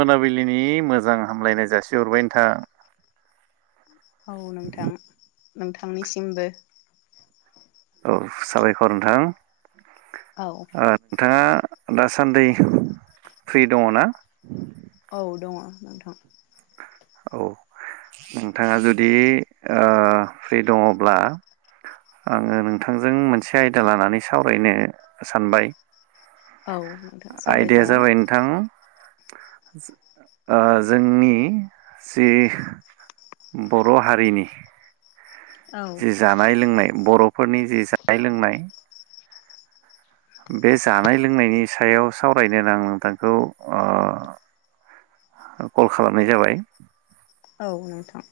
मोनाबिलिनि मोजां हामलायनाय जासिहरबाय नोंथां औ नोंथां नोंथांनिसिमबो औ साबायखर नोंथां औ ओ नोंथाङा दासान्दि फ्रि दङ ना औ दङ नोंथां औ नोंथाङा जुदि ओ फ्रि दङब्ला आङो नोंथांजों मोनसे आयदा लानानै सावरायनो सानबाय औ नोंथां आयदाया सावरायजागोन जाबाय नोंथां ओ जोंनि जि बर' हारिनि जि जानाय लोंनाय बर' फोरनि जि जानाय लोंनाय बे जानाय लोंनायनि सायाव सावरायनोनो आं नोंथांखौ ओ कल खालामनाय जाबाय औ नोंथां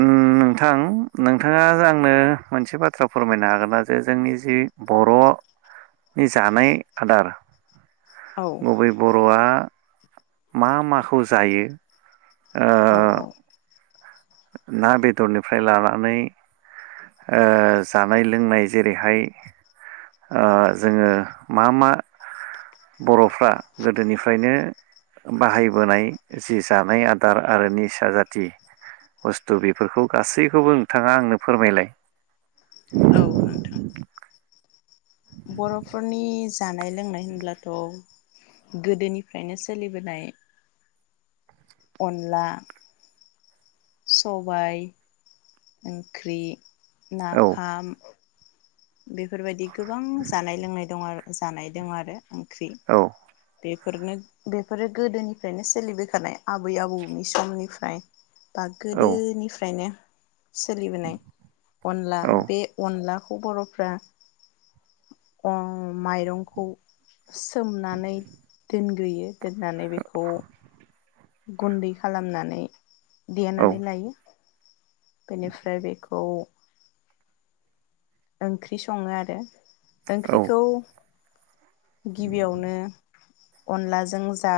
उम नोंथां नोंथाङा आंनो मोनसे बाथ्रा फोरमायनो हागोन ना जे जोंनि जि बर'नि जानाय आदार औ गुबै बर'आ मा माखौ जायो ओ औ औ ना बेदरनिफ्राय लानानै ओ जानाय लोंनाय जेरैहा ओ जोङो मा मा बर'फ्रा गोदोनिफ्रायनो बाहायबोनाय जि जानाय आदार आरो निसा जाति बुस्थु बेफोरखौ गासैखौबो नोंथाङा आंनो फोरमायलाय औ नोंथां बर'फोरनि जानाय लोंनाय होनब्लाथ' गोदोनिफ्रायनो सोलिबोनाय अनला सबाय ओंख्रि औ नाफाम बे बेफोरबायदि गोबां जानाय लोंनाय दं आरो जानाय दं आरो ओंख्रि औ बे बेफोरनो बेफोरो गोदोनिफ्रायनो सोलिबायखानाय आबै आबौनि समनिफ्राय बा औ गोदोनिफ्राय नो सोलिबोनाय अनला औ बे अनला ख बर' फ्रा माइरंखौ सोमनानै दोन। देयो दोननानै बेखौ गुन्दै खालामनानै औ देनानै लायो। बेनिफ्राय बेखौ ओंख्रि सङो आरो ओंख्रिखौ औ गिबियावनो अनलाजों जा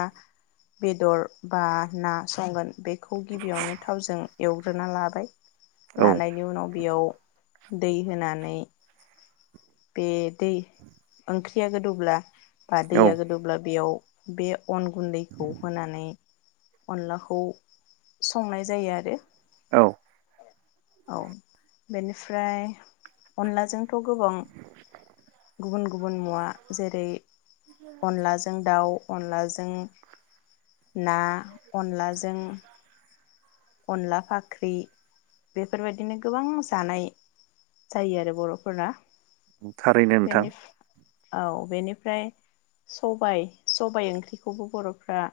बेदर बा ना संगोन बे खौ गिबियावनो थावजों एवग्रोना लाबाय औ लानायनि उनाव बेयाव दै होनानै मै बे दै ओंख्रिया गोदौब्ला बा औ दैया गोदोब्ला बेयाव बे अन गुन्दैखौ होनानै अनलाखौ संनाय जायो आरो। औ औ बेनिफ्राय अनलाजोंथ' गोबां गुबुन गुबुन मुवा जेरै अनलाजों दाउ अनलाजों ना अनलाजों अनला फाख्रि बेफोरबायदिनो गोबां जानाय जायो आरो बर'फोराना थारैनो नोंथां औ बेनिफ्राय सबाय सबाइ ओंख्रिखौबो बर'फ्रा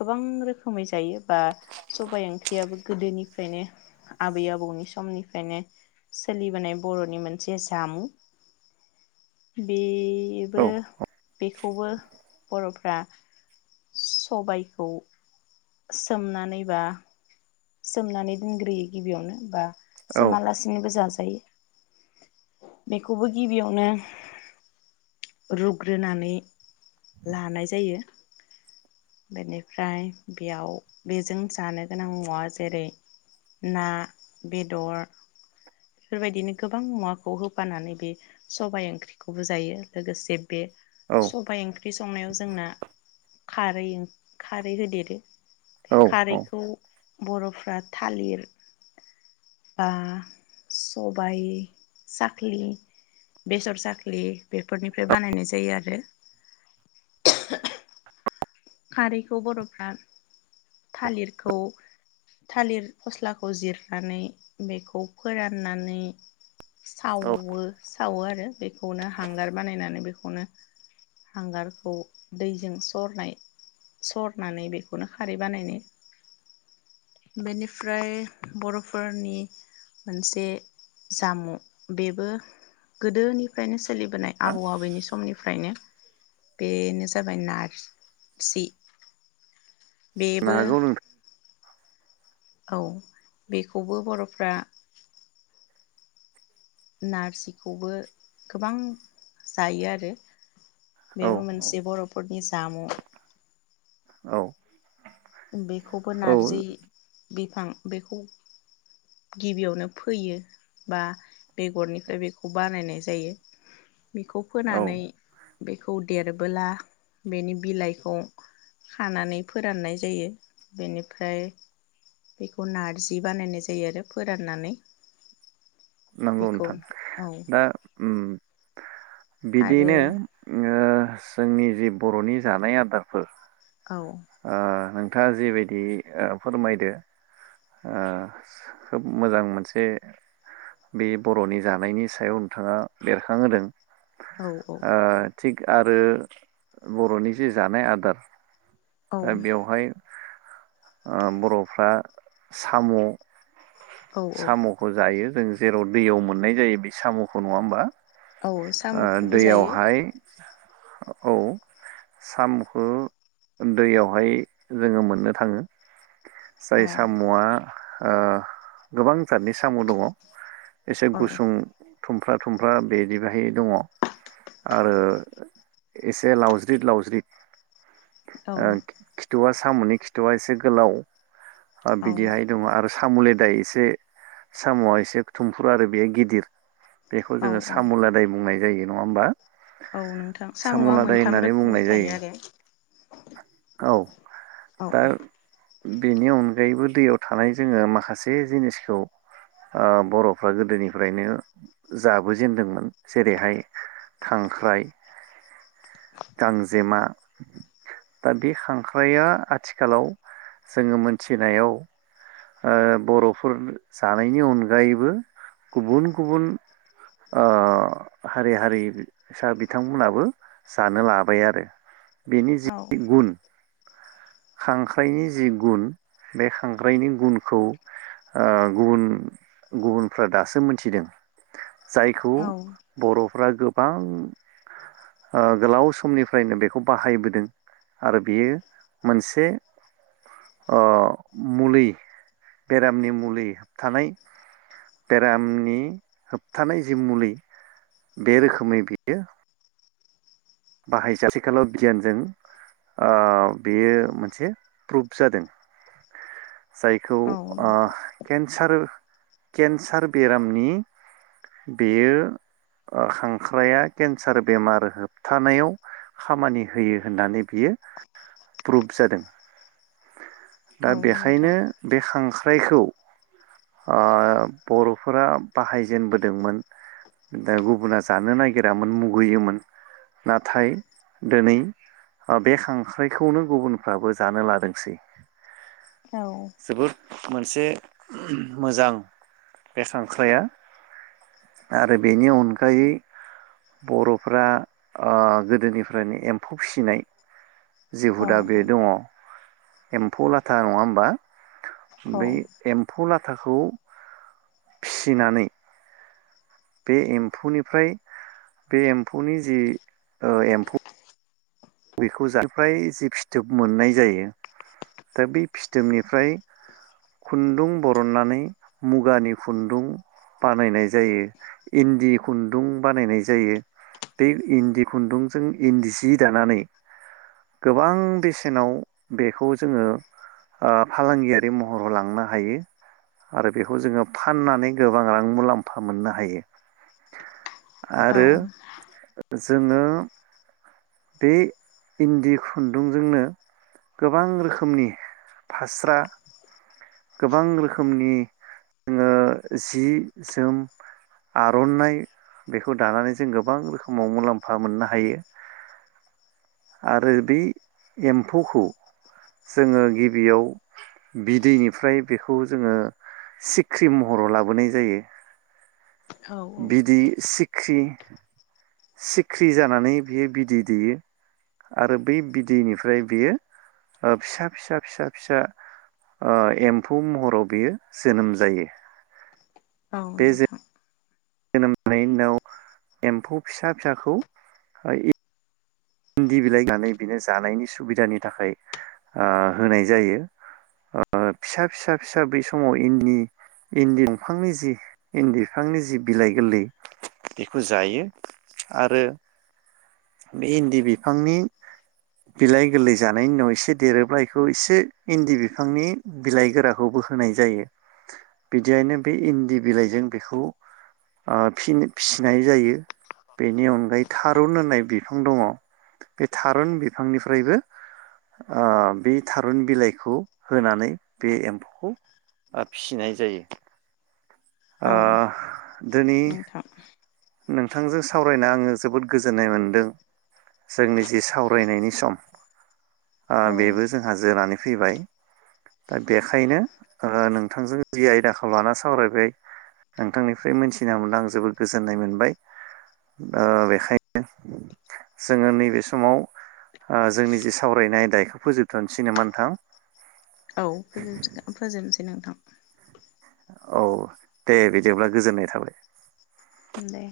गोबां रोखोमै जायो बा सबाय ओंख्रि बियाबो गोदोनिफ्रायनो आबै आबौनि समनिफ्रायनो सोलिबोनाय बर'नि मोनसे जामुं बे औ बेबो बेखौबो बर' सबायखौ सोमनानैबा सोमनानै दोनग्रोयो गिबियावनो बा औ जोमालासिनोबो जाजोब जायो बेखौबो गिबियावनो रुग्रोनानै लानाय जायो बेनिफ्राय बेयाव बेजों जानो गोनां मुवा जेरै ना बेदर बेफोरबायदिनो गोबां मुवाखौ होफानानै बे सबाय ओंख्रिखौबो जायो लोगोसे बे औ सबबाय ओंख्रि संनायाव जोंना थार खारै खारै होदेरो औ औ खारैखौ बर'फ्रा थालिर बा सबाइ साखलि बेसर साख्लि बेफोरनिफ्राय बानायनाय जायो आरो खारैखौ बर'फ्रा थालिरखौ थालिर फस्लाखौ जिरनानै बेखौ फोराननानै औ जानो सावो सावो आरो बेखौनो हांगार बानायनानै बेखौनो हांगारखौ दैजों सरनाय सरनानै बेखौनो खारै बानायनो बेनिफ्राय बर'फोरनि मोनसे जाम' बेबो गोदोनिफ्रायनो स सोलिबोनाय आबौ आबैनि समनिफ्रायनो बेनो जाबाय नारजि बेबो हागौ नोंथां औ बेखौबो बर'फ्रा नारजिखौबो गोबां जायो आरो औ बेबो औ मोनसे बर'फोरनि जाम' औ बेखौबो नारजि औ बिफां बेखौ गिबियावनो फोयो बा बेगरनिफ्राय बेखौ बानायनाय जायो बेखौ औ फोनानै बेखौ देरबोला बेनि बिलाइखौ खानानै फोराननाय ज निफ्राय बेखौ नारजि बानायनाय जायो आरो फोराननानै नांगौ बेखौ नोंथां औ दा उम आरो बिदियैनो जोंनि जि बर'नि जानाय आदारफोर औ ओ नोंथाङा जिबायदि फोरमायदो ओ खोब मोजां मोनसे बे बर'नि जानायनि सायाव नोंथाङा बेरखांहोदों औ औ ओ थिग आरो बर'नि जे जानाय आदार औ दा बेवहाय ओ बर'फ्रा साम' औ औ साम'खौ जायो जों जेराव दैयाव मोननाय जायो बे साम'खौ नङा होमबा? औ ओ साम'खौबो जायो दैयावहाय औ साम'खौ दैयावहाय जोङो मोननो थाङो। जाय औ साम'आ ओ गोबां सादनि साम' दङ एसे औ गुसुं थुमफ्र्रा थुमफ्रा बिदि बाहाय दङ आरो एसे लावज्रिद लावज्रिद औ ओ खिथु'वा साम'नि खिथुआ एसे गोलाव ओ औ बिदिहाय दङ आरो साम'लेदाय एसे साम'आ एसे थुमफुर आरो बेयो गिदिर। बेखौ औ जोङो औ सामुलादाय बुंनाय जायो नङा होमबा? औ नोंथां साम' साम'आ लादाय मोनथाम होननानै बुंनाय रोखोमनि थायो जायो आरो औ दा बेनि अनगायैबो दैयाव थानाय जोङो माखासे जिनिसखौ ओ बर'फ्रा गोदोनिफ्रायनो जाबोजेनदोंमोन। जेरैहाय खांख्राइ गांजेमा दा बे खांख्राया आथिखालाव जोङो मोनथिनायाव ओ बर'फोर जानायनि अनगायैबो गुबुन गुबुन ओ हारि हारिसा बिथांमोनाबो जानो लाबाय आरो बेनि औ जि गुन खांख्राइनि जि गुन बे खांख्राइनि गुनखौ ओ गुबुन गुबुनफ्रा दासो मोनथिदों। जायखौ औ बर' फोरा गोबां ओ गोलाव समनिफ्रायनो बेखौ बाहायबोदों आरो बेयो मोनसे ओे मुलि बेरामनि मुलि होबथानाय बेरामनि होबथानाय जि मुलि बे रोखोमै बियो बाहाय जाबाय [unintelligible] गियानजों ओ बेयो मोनसे प्रुभ जादों। जायखौ औ ओ नोंथां केन्सार केन्सार बेरामनि बेयो ओ खांख्राया केन्सार बेमार होब होबथानायाव खामानि होयो होननानै बियो प्रुभ जादों। [inaudible] दा औ नोंथां बेखायनो बे खांख्राय खांख्राइखौ ओ बर'फोरा बाहायजेनबोदोंमोन दा गुबुना जानो नागिरामोन मुगैयोमोन नाथाय दिनै बे खांख्राइखौनो गुबुनफ्राबो जानो लादों [unintelligible] औ जोबोद मोनसे मोजां बेखांख्राया आरो बेनि अनगायै बर'फ्रा गोदोनिफ्रायनो एम्फौ फिसिनाय जि औ हुदा बे दङ एम्फौ लाथा नङा होमबा औ बै एम्फौ ला खोथाखौ फिसिनानै बे एम्फौनिफ्राय बे एम्फौनि जि एम्फौ बेखौ जाय जि फिथोब मोननाय जायो दा बे फिथोबनिफ्राय खुन्दुं बरननानै मुगानि खुन्दुं बानायनाय जायो इन्दि खुन्दुं बानायनाय जायो बे इन्दि खुन्दुंजों इन्दि सि दानानै गोबां बेसेनाव बेखौ जोङो फालांगियारि महराव लांनो हायो आरो बेखौ जोङो फाननानै गोबां रां मुलाम्फा मोननो हायो औ आरो जोङो बे इन्दि खुन्दुंजोंनो गोबां रोखोमनि फास्रा गोबां रोखोमनि जोङो जि जोम आर'नाइ बेखौ दानानै जों गोबां रोखोमाव मुलाम्फा मोननो हायो आरो बै एम्फौखौ जोङो गिबियाव बिदैनिफ्राय बेखौ जोङो सिख्रि महराव लाबोनाय जायो औ बिदि सि ख्रि सिख्रि जानानै बियो बिदै दैयो आरो बै बिदैनिफ्राय बियो फिसा फिसा फिसा फिसा ओ एम्फौ महराव बियो जोनोम जायो औ बे नोंथां जोनोम जानायनि उनाव एम्फौ फिसा फिसाखौ इन्दि बिलाइ गानै बिनो जानायनि सुबिदानि थाखाय ओ होनाय जायो ओ फिसा फिसा फिसा बै समाव इन्दि इन्दि दंफांनि जि इन्दि बिफांनि जि बिलाइ गोरलै बेखौ जायो आरो बे इन्दि बिफांनि बिलाइ गोरलै जानायनि उनाव एसे देरोब्ला बेखौ एसे इन्दि बिफांनि बिलाइ गोराखौबो होनाय जायो बिदियायनो बे इन्दि बिलाइजों बेखौ फिर फिसिनाय जायो बेनि अनगायै थारुन होननाय बिफां दङ बे थारुन बिफांनिफ्रायबो ओ बे थारुन बिलाइखौ होनानै बे एम्फौखौ फिसिनाय जायो ओ औ दिनै नोंथां नोंथांजों सावरायना आङो जोबोद गोजोननाय मोनदों जोंनि जि सावरायनायनि सम ओ औ बेबो जोंहा जोनानै फैबाय दा बेखायनो आङो नोंथांजों जि आयदाखौ लाना सावरायबाय नोंथांनिफ्राय मोनथिना मोनना आं जोबोद गोजोन गोजोननाय मोनबाय ओ बेखायनो जोङो नैबे समाव ओ जोंनि जे सावरायनाय आयदा बेखौ फोजोबथ'नोसै नामा नोंथां औ फोजोबगोन फोजोबनोसै नोंथां औ दे बिदिब्ला गोजोननाय थाबाय दे